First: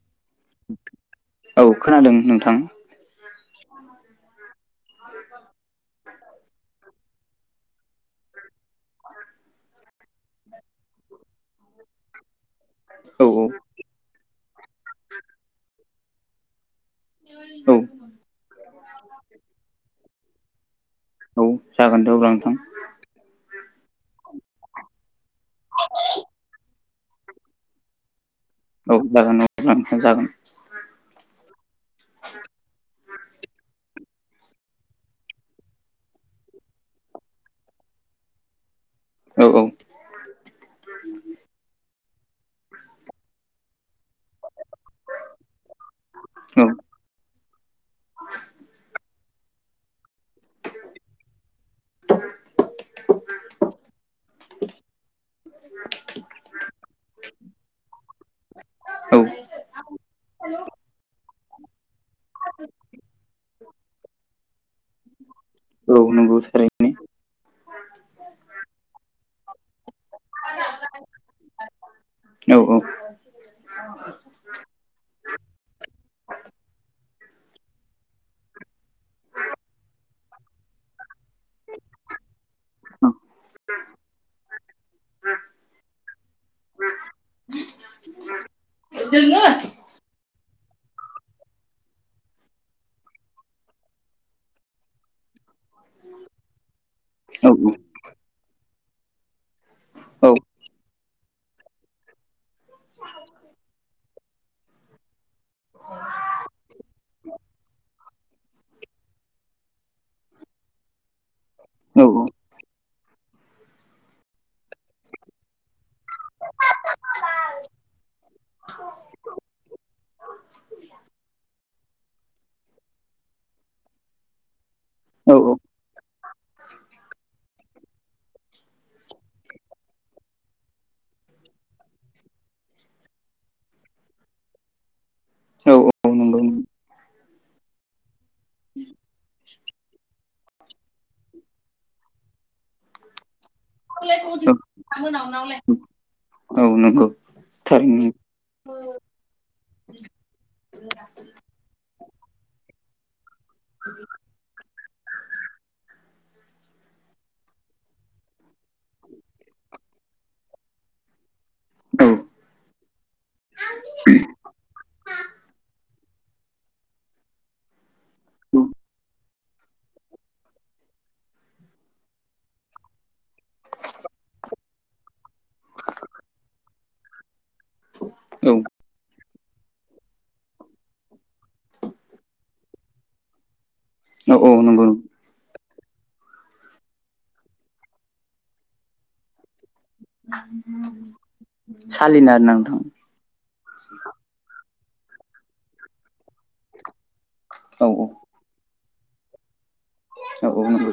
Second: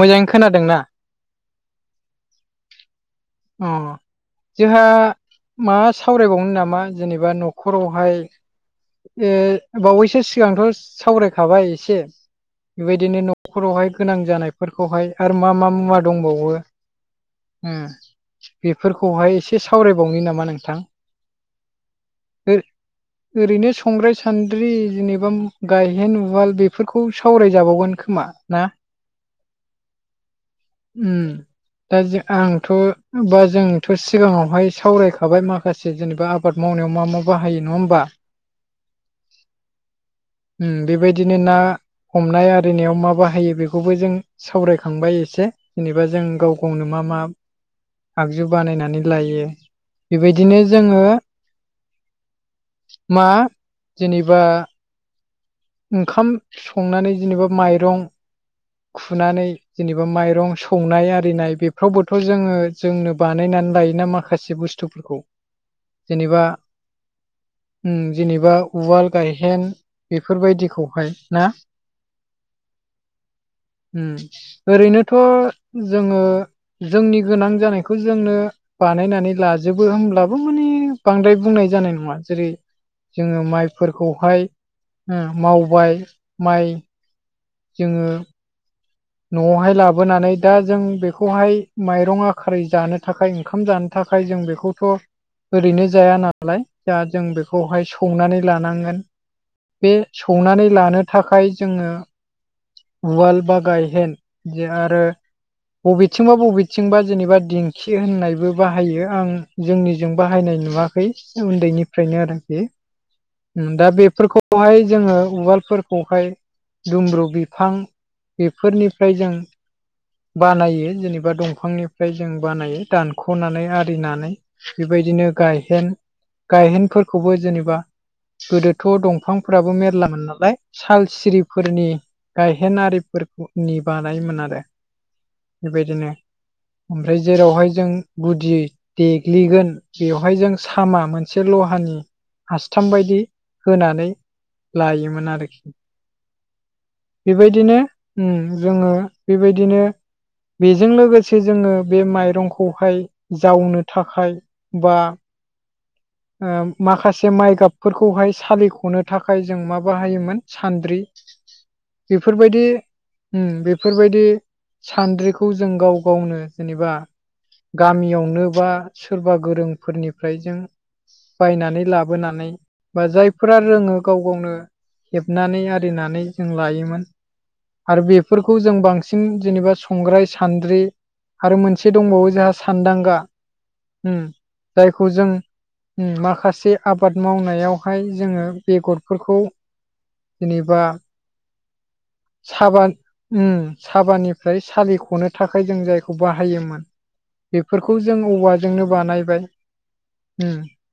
मोजाङै खोनादोंना? औ खोनादों नोंथां। अ जोंहा मा सावरायबावनो नामा जेनेबा न'खरावहाय। ए बावैसो सिगांथ' सावरायखाबाय एसे बेबायदिनो औ न'खरावहाय गोनां जानायफोरखौहाय आरो मा मा मुवा दंबावो औ बेफोरखौहाय एसे सावरायबावनो नामा नोंथां। औ जागोन दे अब्ला नोंथां। ओरैनो संग्राय सान्द्रि जेनेबा गायहेन उवाल बेफोरखौ सावरायजाबावगोन खोमा। ना औ जागोन औ जागोन। दा आंथ' होमबा जोंथ' सिगाङावहाय सावरायखाबाय माखासे जेनेबा आबाद मावनायाव मा मा बाहायो नङा होमबा। [inaudible] औ औ। बेबायदिनो ना हमनाय आरिनायाव मा बाहायो बेखौबो जों सावरायखांबाय एसे जेनेबा जों गाव गावनो औ मा मा। आगजु बानायनानै लायो। बेबायदिनो जोङो मा जेनेबा। ओंखाम संनानै जेनेबा माइरं। खुनानै औ जेनेबा माइरं सौनाय आरिनाय बे फावबोथ' जोङो जोंनो बानायनानै लायोना माखासे बुस्थुफोरखौ। औ नंगौ जेनेबा थारैनो जेनेबा उवाल गायहेन। बेफोरबायदिखौहाय ना औ औ। उम ओरैनोथ' जोङो जोंनि गोनां जानायखौ जोंनो। बानायनानै लाजोबो हब्लाबो माने बांद्राय बुंनाय जानाय नङा जेरै जोङो माइफोरखौहाय मावबाय माइ जोङो न'आवहाय लाबो। ह बोनानै दा जों बेखौहाय माइरं आ खारै जानो थाखाय ओंखाम जानो थाखाय जों बेखौथ'। ओरैनो जाया नालाय दा जों औ बेखौहाय संनानै लानांगोन बे औ सौनानै लानो थाखाय जोङो। उवाल बा गायहेन जे आरो। बबेथिंबा बबेथिंबा जेनेबा दिंखि होननायबो बाहायो आं। जोंनिजों बाहायनाय नुवाखै उन्दैनिफ्रायनो आरोखि दा बेफोरखौहाय जोङो उवालफोरखौहाय दुमब्रु बि बिफां बेफोरनिफ्राय जों बानायो जेनेबा दंफांनिफ्राय जों बानायो दानख'नानै आरिनानै। बेबायदिनो गायहेन गायहेनफोरखौबो जेनेबा गोदोथ' दंफांफोराबो मेरलामोन नालाय साल सिरिफोरनि। गायहेनिफोरखौ नि बानायोमोन आरो औ औ बेबायदिनो। नंगौ ओमफ्राय जेरावहाय जों गुदि देग्लिगोन बेवहाय जों सामा मोनसे लाहानि हासथाम बायदि होनानै लायोमोन आरोखि औ औ नंगौ बेबायदिनो थारैनो औ जोङो बेबायदिनो बेजों लोगोसे जोङो बे माइरंखौहाय जावनो थाखाय बा ओ माखासे माइ गाबफोरखौहाय सालिख'नो थाखाय जों मा बाहायोमोन सान्द्रि औ बेफोरबायदि बेफोरबायदि सान्द्रिखौ जों गाव गावनो जेनेबा गामियावनो बा सोरबा गोरोंफोरनिफ्राय जों बायनानै लाबोनानै बा जायफोरा रोङो गाव गावनो हेबनानै आरिनानै जों लायोमोन। आरो बेफोरखौ जों बांसिन जेनेबा संग्राय सान्द्रि आरो मोनसे दंबावो जोंहा सानदांगा औ नंगौ जायखौ जों माखासे आबाद मावनायावहाय जोङो बेगरफोरखौ जेनेबा सालिना साबान उम साबानिफ्राय सालिख'नो थाखाय जों जायखौ बाहायोमोन। औ बेफोरखौ जों औवाजोंनो बानायबाय औ उम औ नंगौ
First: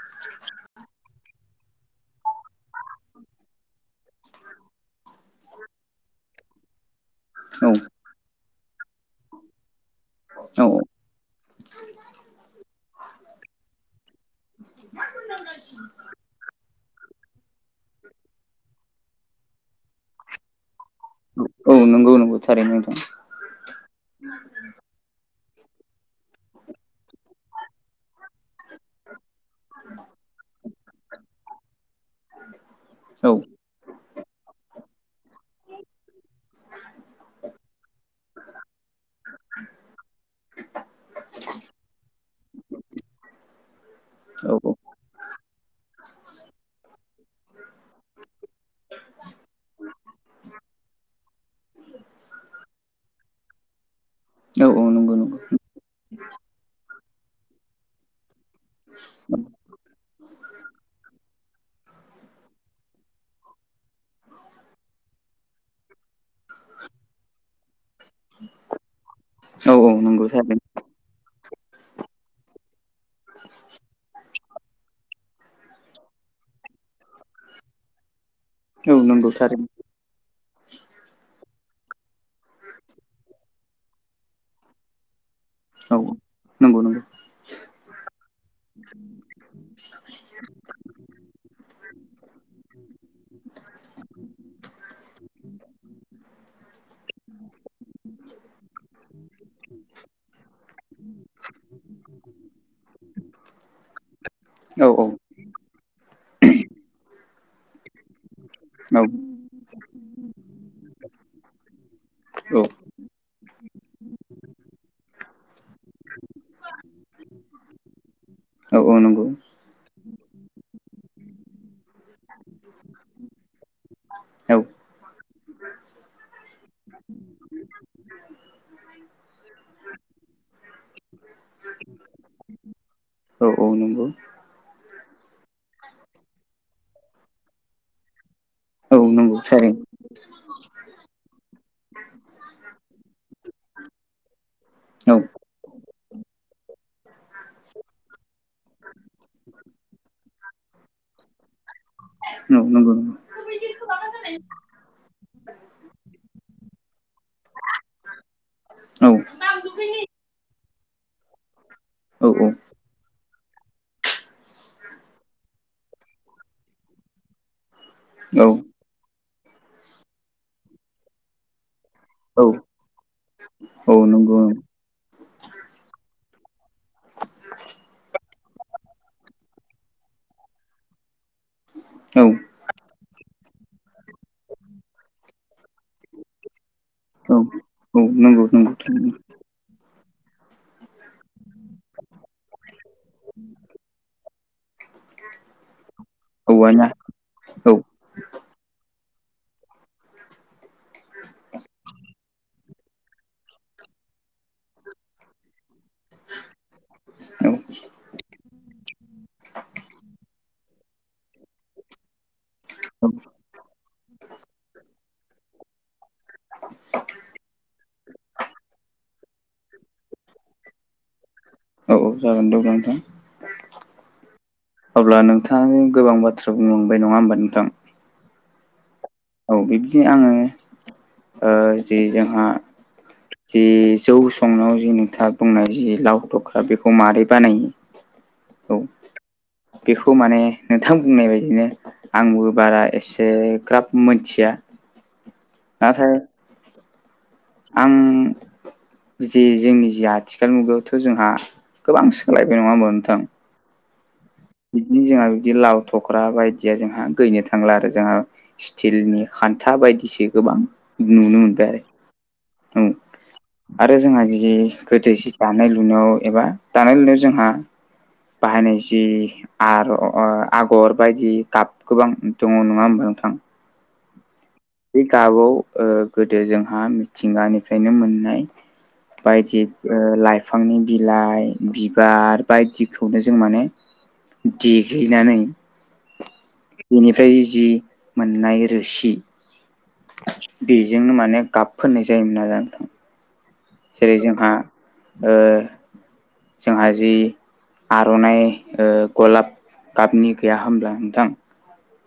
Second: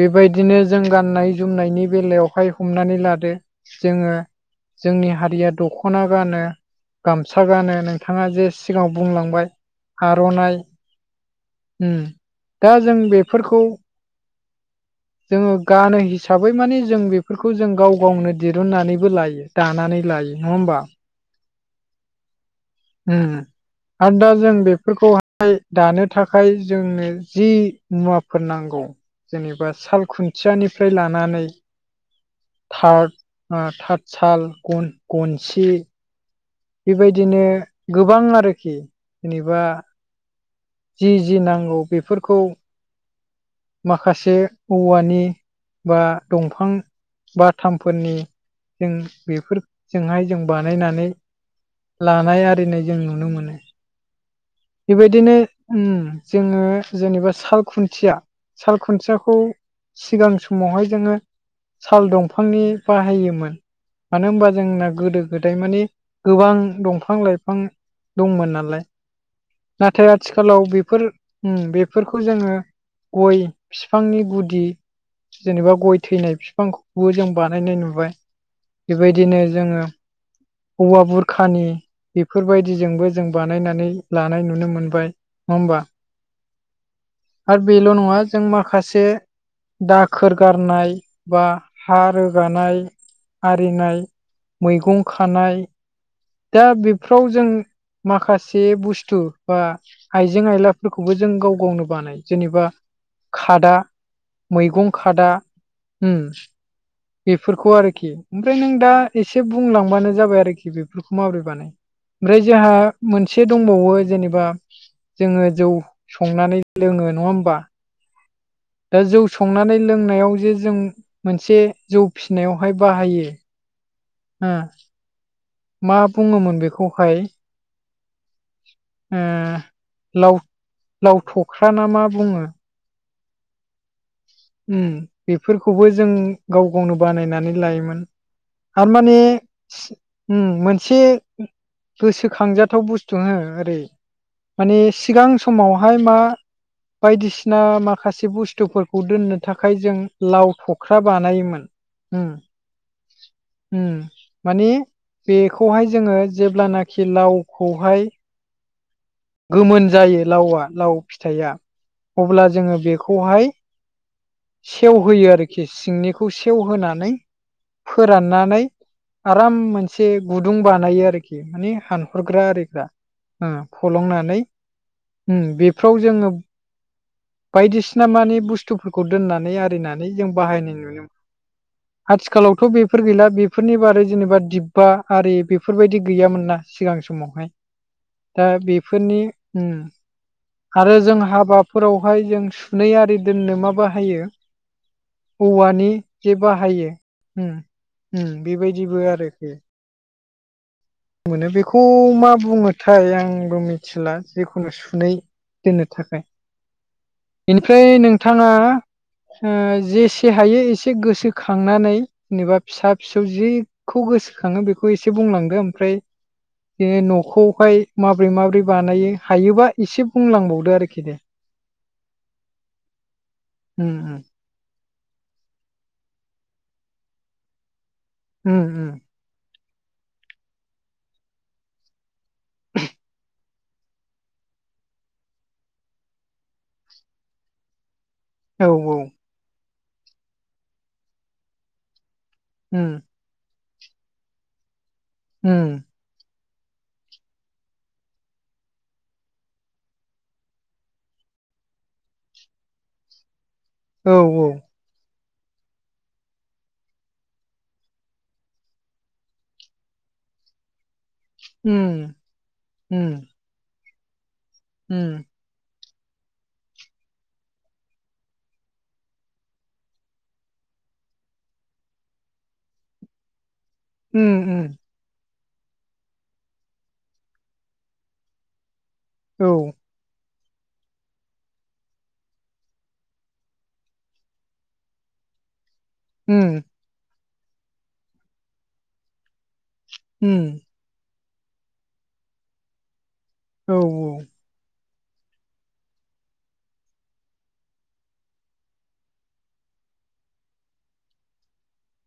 बेबायदिनो जों गाननाय जोमनायनि बेलायावहाय हमनानै लादो जोङो जोंनि हारिया दख'ना गानो गामसा औ गानो नोंथाङा जे सिगाङाव बुंलांबाय आर'नाइ औ दा जों बेफोरखौ जोङो गानो हिसाबै माने जों बेफोरखौ जों गाव गावनो दिरुननानैबो लायो। दानानै लायो नङा होमबा औ नंगौ नोंथां थारैनो। उम हम आरो दा जों बेफोरखौहाय दानो थाखाय जोंनो जि मुवाफोर नांगौ। जेनेबा साल खुन्थियानिफ्राय लानानै थार औ ओ थारत साल गन-गनसि बेबायदिनो गोबां आरोखि जेनेबा जि जि नांगौ बेफोरखौ माखासे औ औवानि बा दंफां बाथामफोरनि जों बेफोरजोंहाय जों बानायनानै लानाय आरिनाय जों नुनो मोनो। औ नंगौ बेबायदिनो नंगौ उम जोङो जेनेबा साल खुन्थिया साल खुन्थियाखौ सिगां समावहाय जोङो साल दंफांनि बाहायोमोन। मानो होनबा जोंना गोदो गोदाय मानि गोबां दंफां लाइफां दंमोन नालाय औ औ नाथाय नंगौ आथिखालाव थारैनो बेफोर उम बेफोरखौ जोङो गय बिफांनि गुदि जेनेबा गय थैनाय बिफांखौबो जों बानायनाय नुबाय औ नंगौ बेबायदिनो थारैनो जोङो औवा बुरखानि बेफोरबायदिजोंबो जों बानायनानै लानाय नुनो मोनबाय नङा होमबा? औ नंगौ नंगौ आरो बेल' नङा जों माखासे दाखोर गारनाय बा हा रोगानाय आरिनाय मैगं खानाय दा बेफोराव जों माखासे बुस्थु बा आइजें आइलाफोरखौबो जों गाव गावनो बानायो जेनेबा खादा औ मैगं औ खादा उम बेफोरखौ आरोखि ओमफ्राय नों दा औ एसे बुंलांबानो जाबाय आरोखि बेफोरखौ माबोरै बानाय ओमफ्राय औ जोंहा मोनसे दंबावो जेनेबा जोङो जौ संनानै लोङो नङा होमबा? औ औ दा जौ नंगौ संनानै लोंनायाव जे जों मोनसे जौ फिसिनायावहाय बाहायो औ ओम मा बुङोमोन बेखौहाय? ओ लाव- लावथख्रा ना मा बुङो? औ औ नंगौ उ बेफोरखौबो जों गाव गावनो बानायनानै लायोमोन। औ आरोमाने नंगौ सारै उ मोनसे गोसोखांजाथाव बुस्थु हो ओरै माने औ सिगां समावहाय मा बायदिसिना माखासे बुस्थुफोर खौ दोननो थाखाय जों लाव थख्रा बानायोमोन उम औ नंगौ हम माने बेखौहाय जोङो जेब्लानाखि लावखौहाय औ गोमोन जायो लावआ लाव फिथाइया औ अब्ला जोङो बेखौहाय सेवहोयो आरोखि सिंनिखौ सेवहोनानै औ फोराननानै आराम मोनसे गुदुं बानायो आरोखि माने औ हानहरग्रा आरिग्रा। उम औ नंगौ फलंनानै बेफ्राव जोङो बायदिसिना मानिे बुस्थुफोरखौ दोननानै आरिनानै जों बाहायनाय नुनो औ आथिखालावथ' बेफोर गैला बेफोरनि बारै जेनेबा दिब्बा आरि बेफोरबायदि गैयामोन नना सिगां समाव। औ नंगौ दा नंगौ बेफोरनि उम आरो जों हाबाफोराव बेहाय जों सुनै आरि दोननो मा बाहायो? औवानि जे औवाना बाहायो उम औ उम बेबायदिबो आरोखि। मोनो बेखौ मा बुङोथाय आंबो मिथिला जिखुनु सुनै दोननो थाखाय औ बेनिफ्राय नोंथाङा ओ जेसे हायो एसे गोसो खांनानै जेनेबा फिसा फिसौ जिखौ गोसोखाङो बेखौ एसे बुंलांदो ओमफ्राय बे न'खौहाय माब्रै माबोरै बानायो हायोबा एसे बुंलांबावदो आरोखि दे। औ औ जागोन दे नोंथां। उम उम उम अब्ला नोंथाङनि गोबां बाथ्रा बुंलांबाय नङा होमबा नोंथां? उम उम औ बिबदि आङो ओ जिे जोंहा जि जौ संनायाव जिे नोंथाङा बुंनाय जि लाव दख्रा बेखौ माबोरै बानायो? औ औ बेखौ माने नोंथां बुंनाय बायदिनो आंबो बारा उम एसेग्राब मोनथिया। उम नाथाय आं जे जोंनि जिे आथिखाल मुगायावथ' जोंहा गोबां सोलायबाय नङा होनोमाव नोंथां? औ औ बिदिनो जोंहा बिदि लाव थख्रा बायदिया जोंहा गैनो थांला आरो जोंहा स्टिलनि खान्था बायदिसो गोबां नुनो मोनबाय उम आरो औ उम आरो जोंहा जुदि गोदो उम जि दानाय लुनायाव एबा दानाय लुनायाव जोंहा बाहायनाय जि आरो आगर बायदि गाब गोबां दङ नङा होमबा नोंथां? उम उम बे गाबाव ओ गोदो जोंहा मिथिंगानिफ्रायनो मोननाय औ बायदि लाइफांनि बिलाइ बिबार बायदिखौनो जों माने देग्लिनानै हम बेनिफ्राय जि मोननाय रोसि हम बेजोंनो माने गाब फनाय जायोमोन आरोना नोंथां। औ जेरै जोंहा जोंहा जि आर'नाइ ओ गलाब गाबनि गैया होनब्ला नोंथां?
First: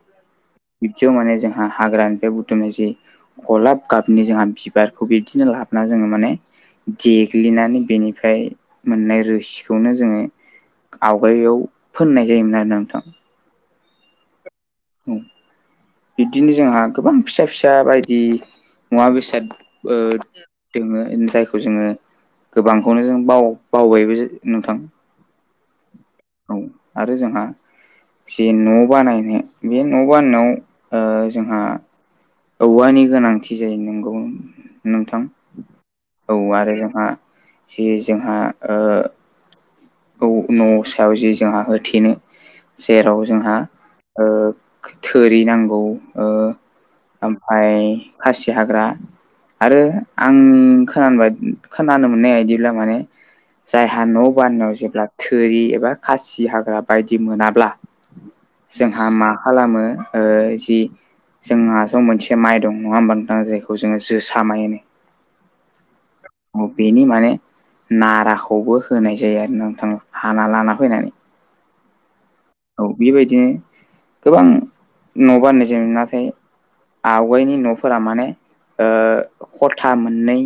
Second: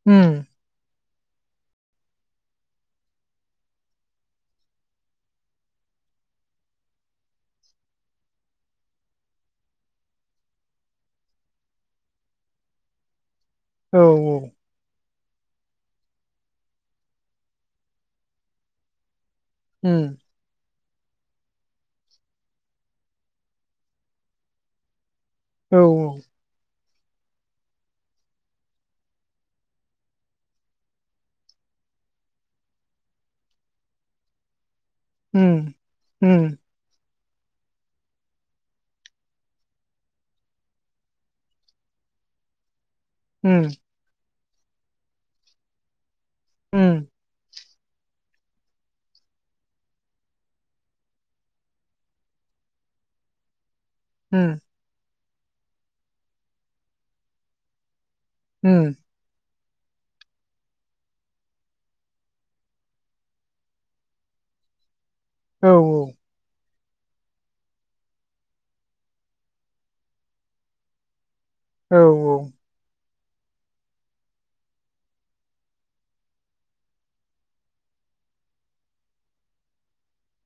हम बिब्दियाव माने जोंहा हाग्रानिफ्राय बुथुमनाय जि गलाब गाबनि जोंहा बिबारखौ बिदिनो लाबोनानै जोङो माने देग्लिनानै बेनिफ्राय मोननाय रोसिखौनो जोङो आवगाययाव फोननाय जायोमोन आरो नोंथां। औ औ औ बिब्दिनो जोंहा गोबां फिसा फिसा बायदि मुवा बेसाद ओ उम दोङो जायखौ जोङो गोबांखौनो जों बाव बावबायबो नोंथां। औ औ औ आरो जोंहा जे न' बानायनो बे न' बानायनायाव ओ जोंहा औवानि गोनांथि जायो नंगौ। नोंथां उम औ उम आरो जोंहा जे जोंहा ओ औ न'सो ायाव जि जोंहा होथेनो जेराव जोंहा उम ओ थोरि नांगौ। उम ओमफ्राय खासि हाग्रा आरो आंनि खोन खोनानो मोननाय बदिब्ला माने जायहा न' उम बानायाव जेब्ला थोरि एबा खासि हाग्रा बायदि मोनाब्ला उम जोंहा मा खालामो ओ जि जोंहास' मोनसे माइ दं नङा होमबा नोंथां जायखौ जोङो जोसा माय होनो। औ औ बेनि माने नाराखौबो होनाय जायो आरो नोंथां हाना लाना फैनानै। औ औ औ बेबायदिनो गोबां न' बानोनाय जो नाथाय आवगायनि न'फोरा माने ओ खथा मोननै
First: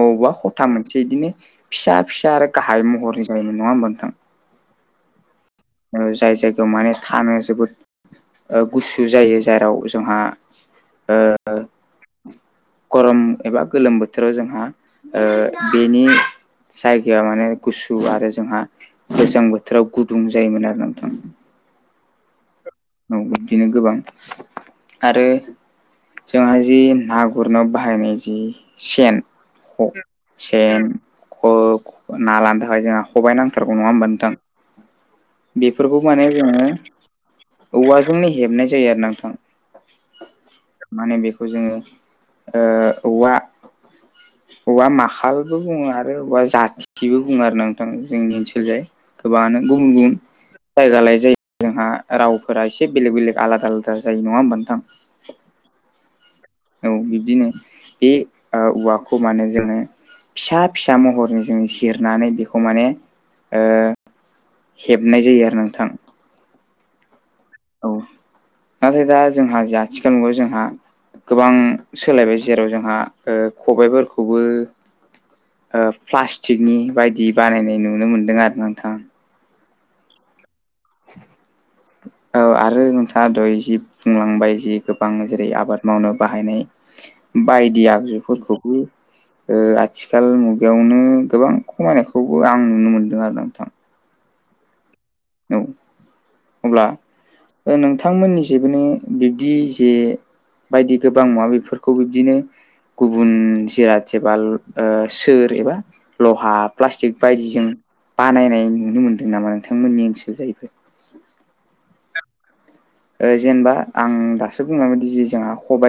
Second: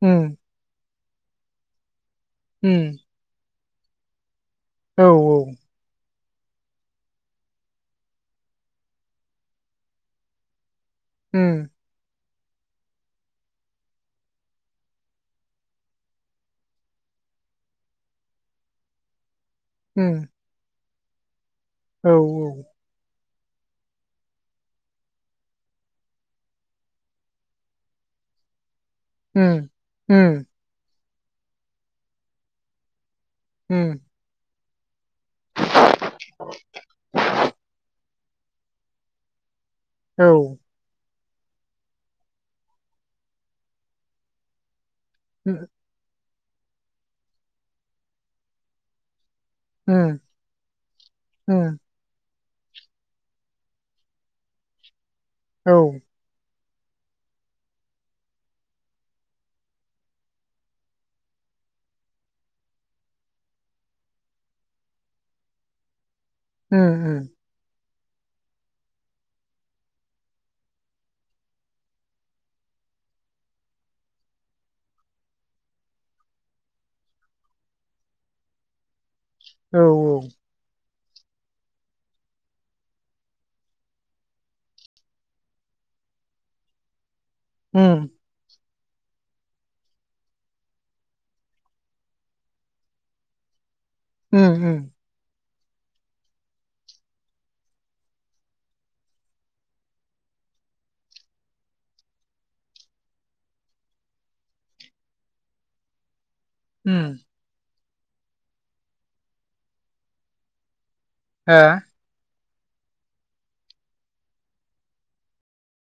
अबावबा उम हथा मोनसे बिदिनो फिसा फिसा आरो गाहाय उम महर जायोमोन नङा होमबा नोंथां? औ औ जाय जायगायाव माने थानो जोबोद गुसु जायो जेराव जोंहा ओ उम गरम एबा गोलोम बोथोराव जोंहा ओ बेनि जायगाया माने गुसु आरो जोंहा गोजां बोथोराव गुदुं उम जायोमोन आरो नोंथां। औ औ औ बिबदिनो गोबां आरो जोंहा जि ना गुरनो बाहायनाय जि सेन उम उम सेन ना लानो थाखाय जोंहा हबायनां उम थारगौ औ नङा होमबा नोंथां बेफोरखौ माने जोङो औवाजोंनो हेबनाय जायो आरो नोंथां‌। औ ार माने बेखौ जोङो ओ औवा बबावबा उम माखालबो बुङो आरो बबावबा जाथि बेबो बुङो आरो नोंथां जोंनि ओनसोल जाय गोबाङानो गुबुन उम औ उम गुबुन जायगा लायै जायगा उम जोंहा रावफोरा एसे बेलेग बेलेग आलादा आलादा जायो नङा होमबा नोंथां? औ औ बिब्दिनो बे ओ औवाखौ मानोे जोङो फिसा फिसा महरजों जों सिरनानै बेखौ माने ओ हेबनाय जायो आरो नोंथां। उम उम औ नाथाय दा जोंहा जा आथिखालाव नंगौ जोंहा गोबां सोलायबाय जेराव जोंहा ओ खबाइ फोरखौबो ओ प्लास्टिकनि बायदि बानायनाय नुनो मोनदों आरो नोंथां। औ औ औ आरो नोंथाङा दहय जि बुंलांबाय जि गोबां जेरै आबाद मावनो बाहायनाय बायदि आखुफोरखौ आथिखाल मुगायावनो गोबां खमायनायखौबो आं नुनो मोनदों आरो नोंथां। उम औ अब्ला ओ नोंथांमोननि जेबोनो बिब्दि जे बायदि गोबां मुवा बेफोरखौ बिब्दिनो गुबुन जिराद जेबा सोर एबा लहा प्लास्टिक बायदिजों बानायनाय नुनो मोनदों नामा नोंथांमोननि ओनसोल जाहैबाय ओ ओ जेनेबा आं दासो बुंलांबायदि जि जोंहा खबाइ